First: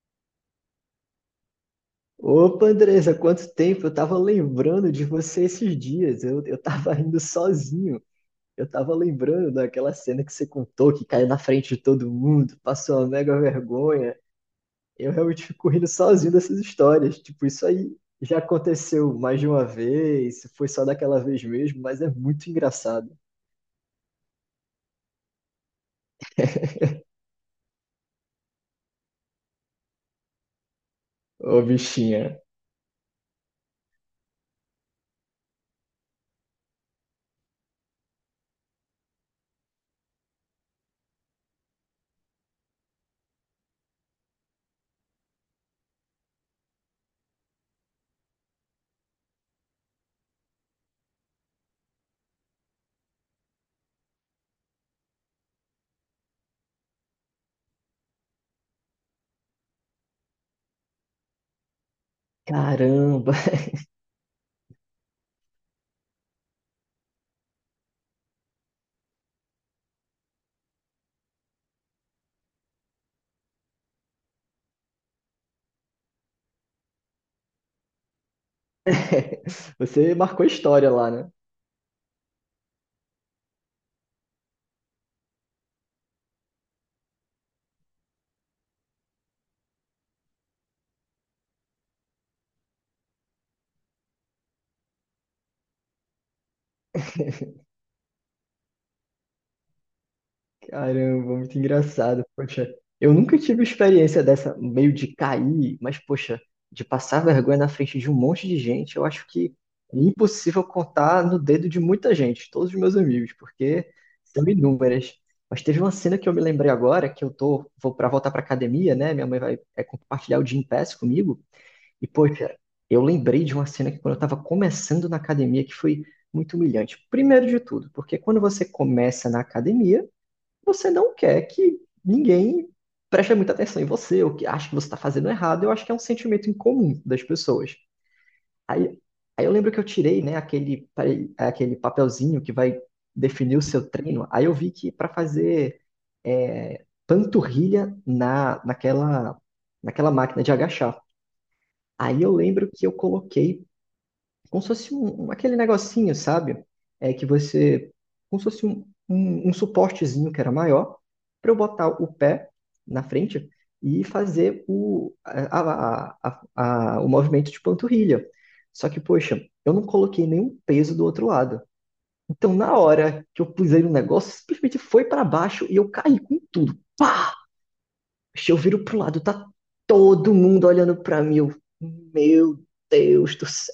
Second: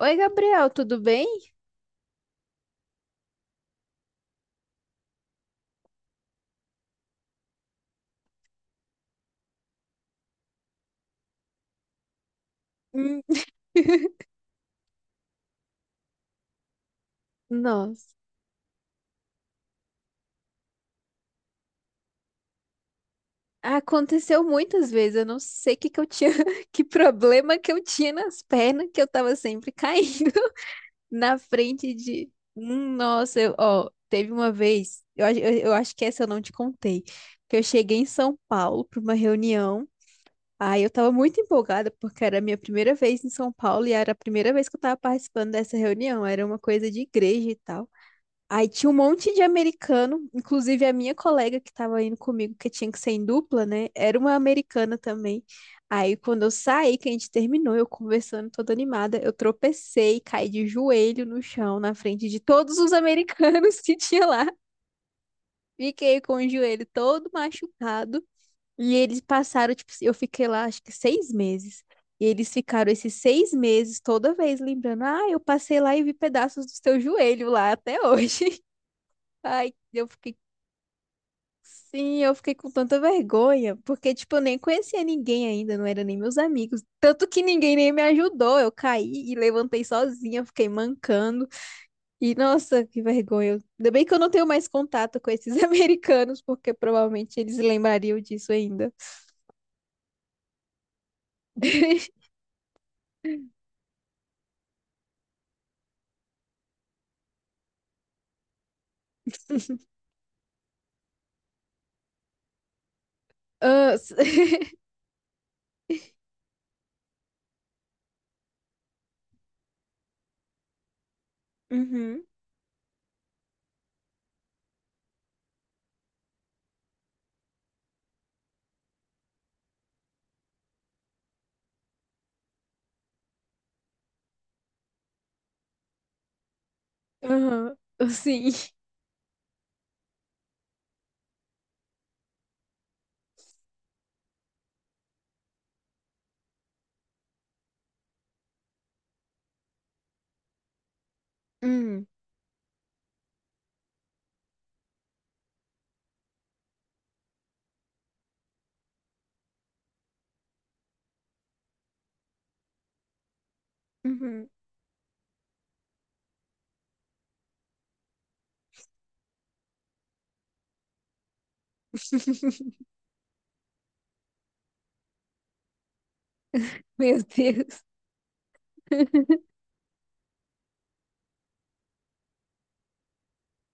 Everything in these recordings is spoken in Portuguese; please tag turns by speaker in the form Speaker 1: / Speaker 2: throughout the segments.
Speaker 1: Oi, Gabriel, tudo bem?
Speaker 2: Opa, Andressa, quanto tempo! Eu tava lembrando de você esses dias. Eu tava indo sozinho. Eu tava lembrando daquela cena que você contou, que caiu na frente de todo mundo, passou uma
Speaker 1: Hum.
Speaker 2: mega vergonha. Eu realmente fico rindo sozinho dessas histórias. Tipo, isso aí
Speaker 1: Nossa,
Speaker 2: já aconteceu mais de uma vez, foi só daquela vez mesmo, mas é muito engraçado.
Speaker 1: aconteceu muitas vezes. Eu não sei o que que eu tinha, que problema que eu tinha nas pernas, que eu tava sempre caindo na
Speaker 2: Ô,
Speaker 1: frente de.
Speaker 2: bichinha.
Speaker 1: Nossa, ó, teve uma vez, eu acho que essa eu não te contei, que eu cheguei em São Paulo para uma reunião. Aí eu tava muito empolgada, porque era a minha primeira vez em São Paulo e era a primeira vez que eu tava participando dessa reunião. Era uma coisa de igreja e tal. Aí tinha um monte de americano, inclusive a minha colega que estava indo comigo, que tinha que ser em dupla, né? Era uma americana também. Aí quando eu saí, que a gente terminou, eu conversando toda animada, eu tropecei, caí de joelho no chão, na frente de todos os
Speaker 2: Caramba!
Speaker 1: americanos que tinha lá. Fiquei com o joelho todo machucado. E eles passaram, tipo, eu fiquei lá acho que 6 meses. E eles ficaram esses 6 meses toda vez lembrando: ah, eu passei lá e vi pedaços do seu joelho lá até hoje. Ai, eu
Speaker 2: Você
Speaker 1: fiquei.
Speaker 2: marcou história lá, né?
Speaker 1: Sim, eu fiquei com tanta vergonha, porque, tipo, eu nem conhecia ninguém ainda, não eram nem meus amigos. Tanto que ninguém nem me ajudou. Eu caí e levantei sozinha, fiquei mancando. E, nossa, que vergonha. Ainda bem que eu não tenho mais contato com esses americanos, porque provavelmente eles lembrariam disso ainda.
Speaker 2: Caramba, muito engraçado. Poxa, eu nunca tive experiência dessa, meio de cair, mas poxa, de passar vergonha na frente de um monte de gente, eu acho que é impossível contar no dedo de muita gente, todos os meus amigos, porque
Speaker 1: Ah,
Speaker 2: são inúmeras. Mas teve uma cena que eu me lembrei agora, que eu tô, vou para voltar pra academia, né? Minha mãe vai compartilhar o Gympass comigo, e
Speaker 1: Uhum,
Speaker 2: poxa, eu lembrei de uma cena que quando eu tava começando na academia, que foi muito humilhante. Primeiro de tudo, porque quando você começa na academia, você não quer que ninguém preste muita atenção em você, ou que acha que você está fazendo errado. Eu acho que é um sentimento incomum das
Speaker 1: aham,
Speaker 2: pessoas.
Speaker 1: sim.
Speaker 2: Aí, aí eu lembro que eu tirei, né, aquele papelzinho que vai definir o seu treino. Aí eu vi que para fazer panturrilha naquela, naquela máquina de agachar.
Speaker 1: Hum,
Speaker 2: Aí eu lembro que eu coloquei como se fosse aquele negocinho, sabe? É que você, como se fosse um suportezinho que era maior, para eu botar o pé na frente e
Speaker 1: uhum.
Speaker 2: fazer o, a- o movimento de panturrilha. Só que, poxa, eu não coloquei nenhum peso do outro lado. Então, na hora que eu pusei no negócio, simplesmente foi para baixo e eu caí com tudo.
Speaker 1: Meu
Speaker 2: Pá!
Speaker 1: Deus.
Speaker 2: Eu viro pro lado, tá todo mundo olhando para mim. Eu, meu Deus do céu!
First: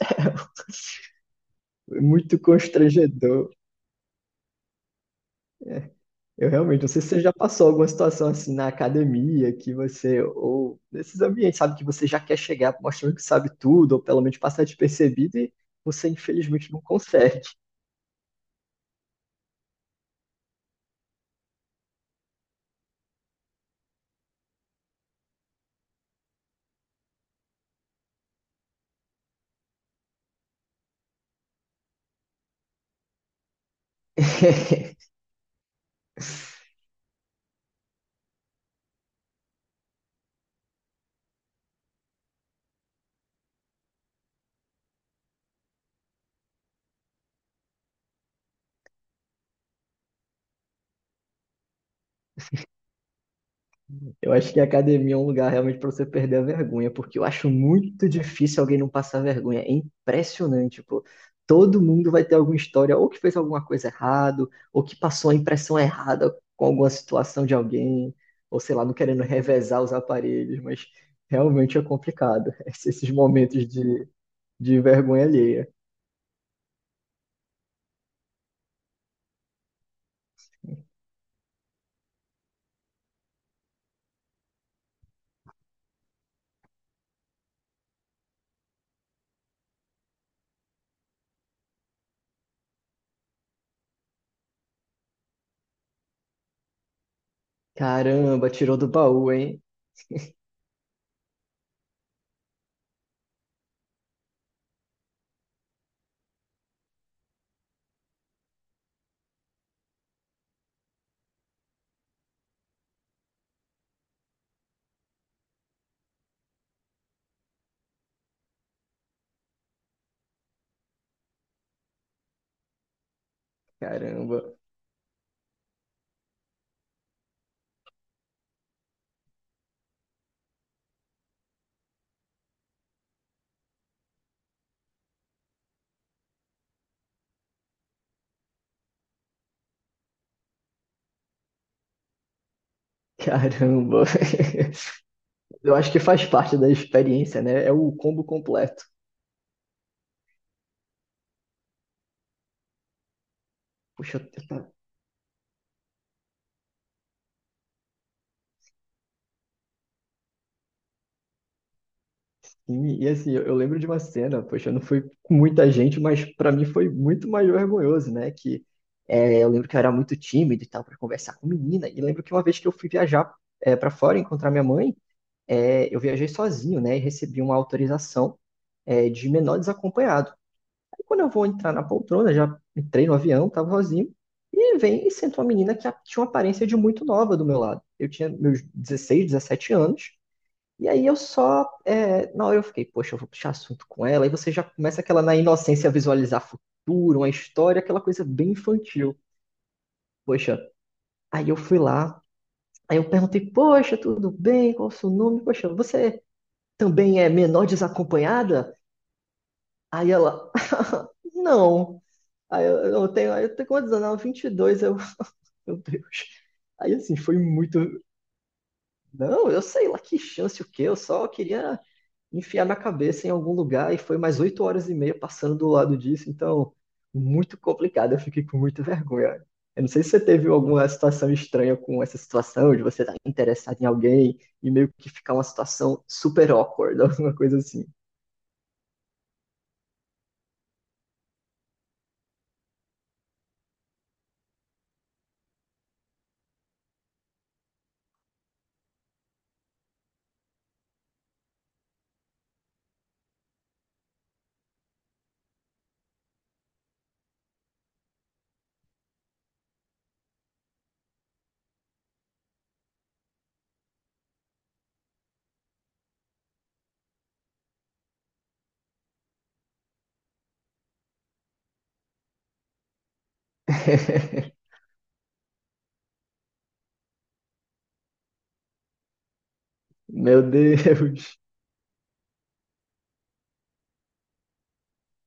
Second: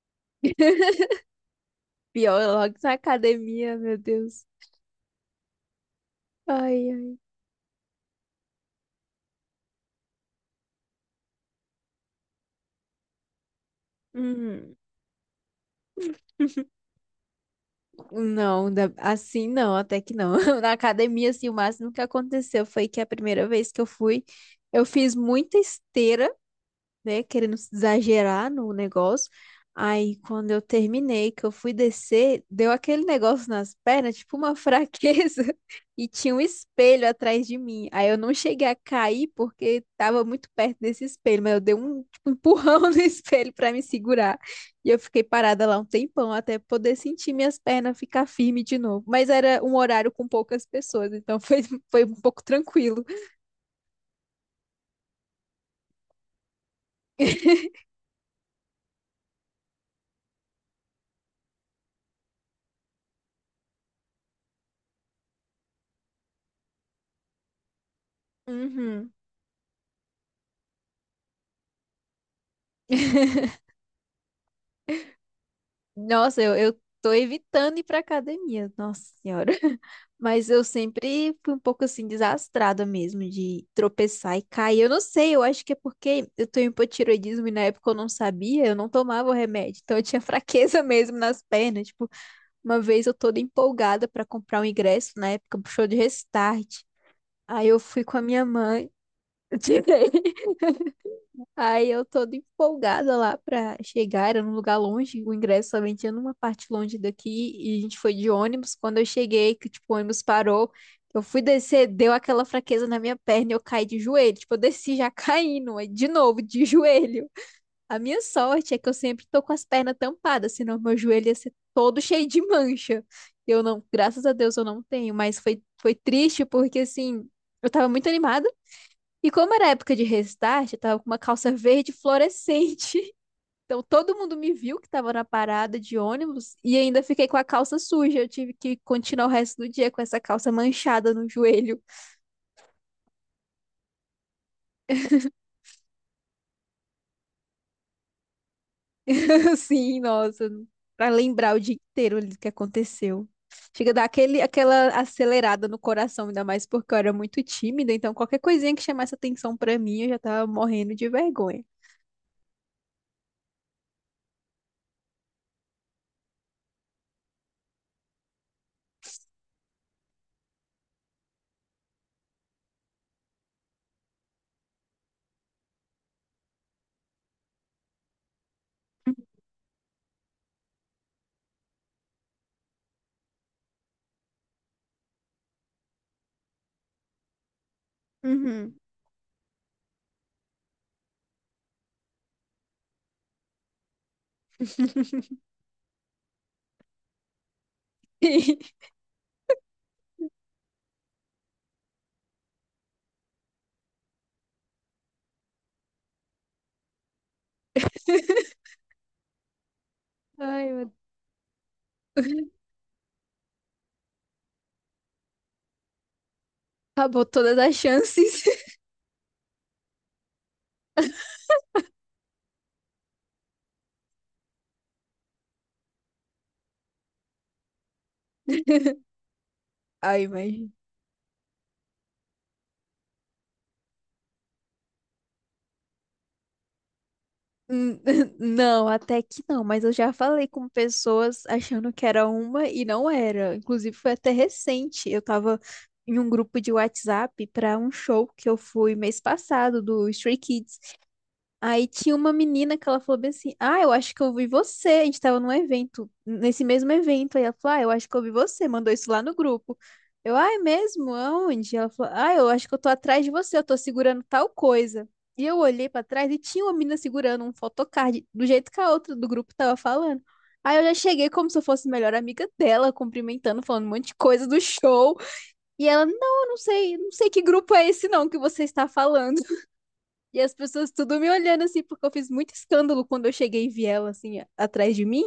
Speaker 1: Pior,
Speaker 2: Muito
Speaker 1: logo na
Speaker 2: constrangedor.
Speaker 1: academia, meu Deus.
Speaker 2: Eu realmente não
Speaker 1: Ai,
Speaker 2: sei se
Speaker 1: ai.
Speaker 2: você já passou alguma situação assim na academia, que você, ou nesses ambientes, sabe, que você já quer chegar mostrando que sabe tudo, ou pelo menos passar
Speaker 1: Hum.
Speaker 2: despercebido, e você infelizmente não consegue.
Speaker 1: Não, assim não, até que não. Na academia, assim, o máximo que aconteceu foi que a primeira vez que eu fui, eu fiz muita esteira, né, querendo exagerar no negócio. Aí, quando eu terminei, que eu fui descer, deu aquele negócio nas pernas, tipo uma fraqueza, e tinha um espelho atrás de mim. Aí eu não cheguei a cair porque tava muito perto desse espelho, mas eu dei um, tipo, um empurrão no espelho para me segurar. E eu fiquei parada lá um tempão até poder sentir minhas pernas ficar firme de novo. Mas era um horário com poucas pessoas, então foi, foi um pouco tranquilo.
Speaker 2: Eu acho que a academia é um lugar realmente para você perder a vergonha, porque eu acho muito difícil alguém não passar vergonha. É impressionante, pô. Todo mundo vai ter alguma história, ou que fez alguma coisa errada, ou que passou a impressão errada com alguma situação de alguém, ou sei lá, não
Speaker 1: Uhum.
Speaker 2: querendo revezar os aparelhos, mas realmente é complicado. Esses momentos de vergonha alheia.
Speaker 1: Nossa, eu tô evitando ir pra academia, nossa senhora. Mas eu sempre fui um pouco assim desastrada mesmo de tropeçar e cair. Eu não sei, eu acho que é porque eu tenho hipotireoidismo e na época eu não sabia, eu não tomava o remédio. Então eu tinha fraqueza mesmo nas pernas. Tipo, uma vez eu toda empolgada pra comprar um ingresso, na época pro show de Restart. Aí eu fui com a minha
Speaker 2: Caramba, tirou do
Speaker 1: mãe,
Speaker 2: baú,
Speaker 1: eu
Speaker 2: hein?
Speaker 1: tirei. Aí eu toda empolgada lá pra chegar, era num lugar longe, o ingresso também tinha numa parte longe daqui, e a gente foi de ônibus. Quando eu cheguei, que tipo, o ônibus parou, eu fui descer, deu aquela fraqueza na minha perna e eu caí de joelho. Tipo, eu desci já caindo, aí de novo, de joelho. A minha sorte é que eu sempre tô com as pernas tampadas, senão meu joelho ia ser todo cheio de mancha. Eu não, graças a
Speaker 2: Caramba,
Speaker 1: Deus eu não tenho, mas foi, foi triste porque assim, eu tava muito animada. E como era época de restart, eu tava com uma calça verde fluorescente. Então todo mundo me viu que tava na parada de ônibus e ainda fiquei com a calça suja. Eu tive que continuar o resto do dia com essa calça manchada no joelho.
Speaker 2: caramba. Eu acho que faz parte da experiência, né? É o combo completo.
Speaker 1: Assim, nossa, pra lembrar o dia inteiro ali do que aconteceu. Chega a dar
Speaker 2: Puxa,
Speaker 1: aquele,
Speaker 2: tá-
Speaker 1: aquela acelerada no coração, ainda mais porque eu era muito tímida, então qualquer coisinha que chamasse atenção pra mim, eu já tava morrendo de vergonha.
Speaker 2: e assim, eu lembro de uma cena, poxa, não foi com muita gente, mas pra mim foi muito mais vergonhoso, né? Que eu lembro que eu era muito tímido e tal pra conversar com menina. E lembro que uma vez que eu fui viajar para fora encontrar minha mãe, eu viajei sozinho, né? E recebi uma autorização de menor desacompanhado. Aí quando eu vou entrar na poltrona, já entrei no avião, tava sozinho, e vem e senta uma menina que tinha uma aparência de muito nova do meu lado. Eu tinha meus
Speaker 1: Uhum.
Speaker 2: 16, 17 anos. E aí eu só, na hora eu fiquei, poxa, eu vou puxar assunto com ela, e você já começa aquela na inocência visualizar futuro, uma história, aquela coisa bem infantil. Poxa, aí eu fui lá, aí eu perguntei, poxa, tudo bem? Qual o seu nome? Poxa, você também é menor desacompanhada? Aí ela,
Speaker 1: Ai, meu
Speaker 2: não.
Speaker 1: Deus.
Speaker 2: Aí eu tenho quantos anos? Ela, 22, eu, meu Deus. Aí assim,
Speaker 1: Acabou
Speaker 2: foi
Speaker 1: todas as
Speaker 2: muito,
Speaker 1: chances.
Speaker 2: não, eu sei lá que chance o quê, eu só queria enfiar na cabeça em algum lugar e foi mais oito horas e meia passando do lado disso, então muito complicado, eu fiquei com muita vergonha. Eu não sei se você
Speaker 1: Ai,
Speaker 2: teve
Speaker 1: mas.
Speaker 2: alguma situação estranha com essa situação, de você estar interessado em alguém e meio que ficar uma situação super awkward, alguma coisa assim.
Speaker 1: N- Não, até que não, mas eu já falei com pessoas achando que era uma e não era. Inclusive, foi até recente. Eu tava em um grupo de WhatsApp para um show que eu fui mês passado do Stray Kids. Aí tinha uma menina que ela falou bem assim: Ah, eu acho que eu vi você. A gente tava num evento, nesse mesmo evento. Aí ela falou: Ah, eu acho que eu vi você. Mandou isso lá no grupo. Eu, ah, é mesmo? Aonde? Ela falou: Ah, eu acho que eu tô atrás de você. Eu tô segurando tal coisa. E eu olhei pra trás e tinha uma menina segurando um photocard, do jeito que a outra do grupo tava falando. Aí eu já cheguei como se eu fosse a melhor amiga dela, cumprimentando, falando um monte de coisa do show. E ela: Não, eu não sei, não sei que grupo é esse não que você está falando. E
Speaker 2: Meu
Speaker 1: as pessoas tudo me
Speaker 2: Deus,
Speaker 1: olhando assim, porque eu fiz muito escândalo quando eu cheguei e vi ela assim, atrás de mim.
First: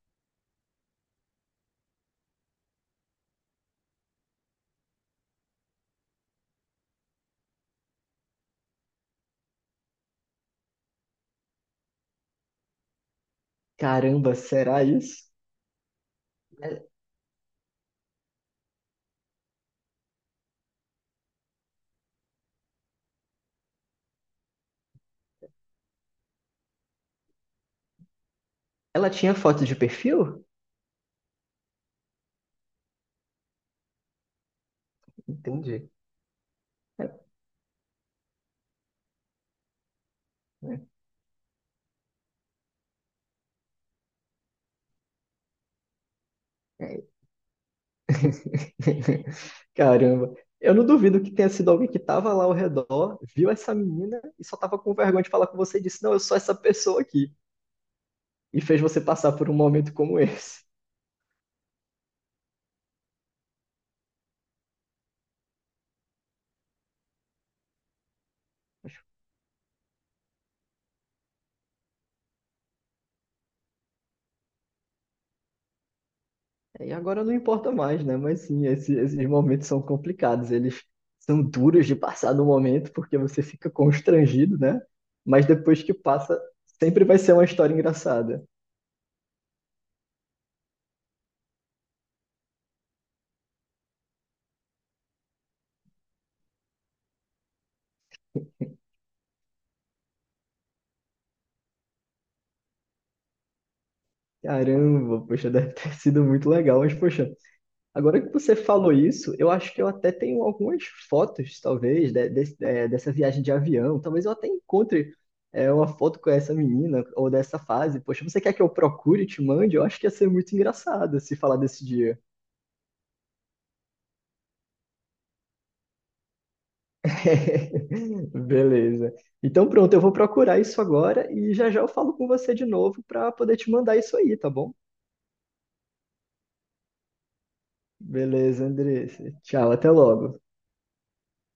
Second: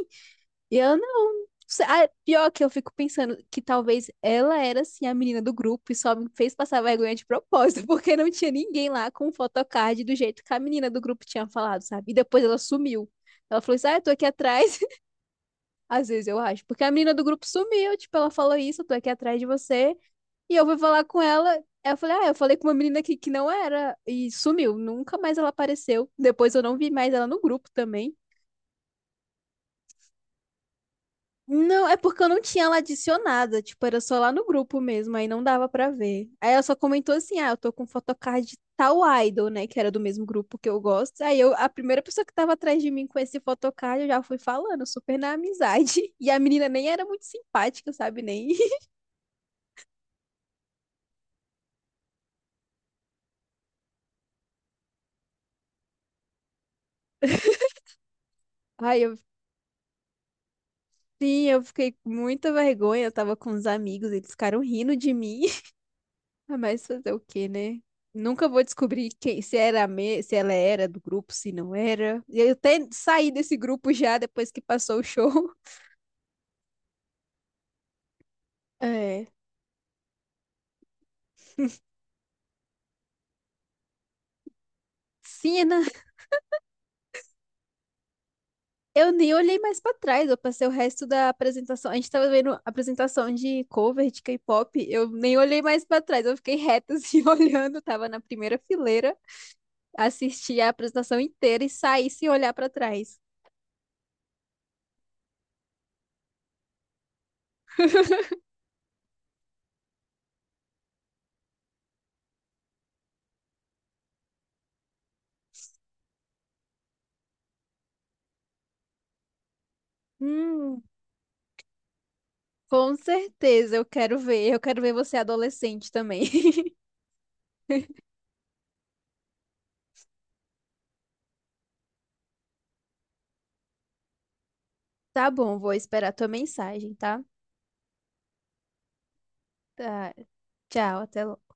Speaker 1: E ela, não. Ah, pior que eu fico pensando que talvez ela era assim a menina do grupo e só me fez passar vergonha de propósito, porque não tinha ninguém lá com photocard do jeito que a menina do grupo tinha falado, sabe? E depois ela sumiu. Ela falou assim: Ah, eu tô aqui
Speaker 2: caramba,
Speaker 1: atrás.
Speaker 2: será isso?
Speaker 1: Às vezes eu acho, porque
Speaker 2: É,
Speaker 1: a menina do grupo sumiu, tipo, ela falou isso, eu tô aqui atrás de você. E eu fui falar com ela. Eu falei, ah, eu falei com uma menina aqui que não era e sumiu. Nunca mais ela apareceu. Depois eu não vi mais ela no grupo também.
Speaker 2: ela tinha foto de perfil?
Speaker 1: Não, é porque eu não tinha ela adicionada, tipo, era só lá no grupo mesmo, aí não dava pra
Speaker 2: Entendi.
Speaker 1: ver. Aí ela só comentou
Speaker 2: É,
Speaker 1: assim: "Ah, eu tô com photocard de tal idol, né, que era do mesmo grupo que eu gosto". Aí eu, a primeira pessoa que tava atrás de mim com esse photocard, eu já fui falando, super na amizade. E a menina nem era
Speaker 2: é,
Speaker 1: muito simpática, sabe, nem.
Speaker 2: caramba. Eu não duvido que tenha sido alguém que estava lá ao redor, viu essa menina e só estava com vergonha de falar com você e disse: Não, eu sou essa pessoa aqui. E fez
Speaker 1: Aí
Speaker 2: você
Speaker 1: eu
Speaker 2: passar por um momento como esse.
Speaker 1: Sim, eu fiquei com muita vergonha. Eu tava com uns amigos, eles ficaram rindo de mim. Ah, mas fazer o quê, né? Nunca vou descobrir quem, se era se ela era do grupo, se não era. E eu até saí desse grupo já depois que passou o show.
Speaker 2: É, e agora não importa mais, né? Mas sim, esses
Speaker 1: É.
Speaker 2: momentos são complicados. Eles são duros de passar no momento, porque você fica constrangido, né? Mas
Speaker 1: Sim,
Speaker 2: depois
Speaker 1: Ana,
Speaker 2: que passa, sempre vai ser uma história engraçada.
Speaker 1: eu nem olhei mais pra trás. Eu passei o resto da apresentação. A gente tava vendo a apresentação de cover de K-pop. Eu nem olhei mais pra trás. Eu fiquei reta assim, olhando. Tava na primeira fileira, assisti a apresentação inteira e saí sem olhar pra trás.
Speaker 2: Caramba, poxa, deve ter sido muito legal, mas poxa. Agora que você falou isso, eu acho que eu até tenho algumas fotos, talvez, é, dessa viagem de avião. Talvez eu até encontre uma foto com essa menina ou dessa fase. Poxa, você quer que eu procure e te mande? Eu acho que ia ser muito
Speaker 1: Hum,
Speaker 2: engraçado se falar desse dia.
Speaker 1: Com certeza, eu quero ver. Eu quero ver você adolescente também.
Speaker 2: Beleza. Então pronto, eu vou procurar isso agora e já já eu falo com você de novo para poder te mandar isso aí, tá bom?
Speaker 1: Tá bom, vou esperar tua mensagem, tá?
Speaker 2: Beleza, Andressa. Tchau, até
Speaker 1: Tá,
Speaker 2: logo.
Speaker 1: tchau, até logo.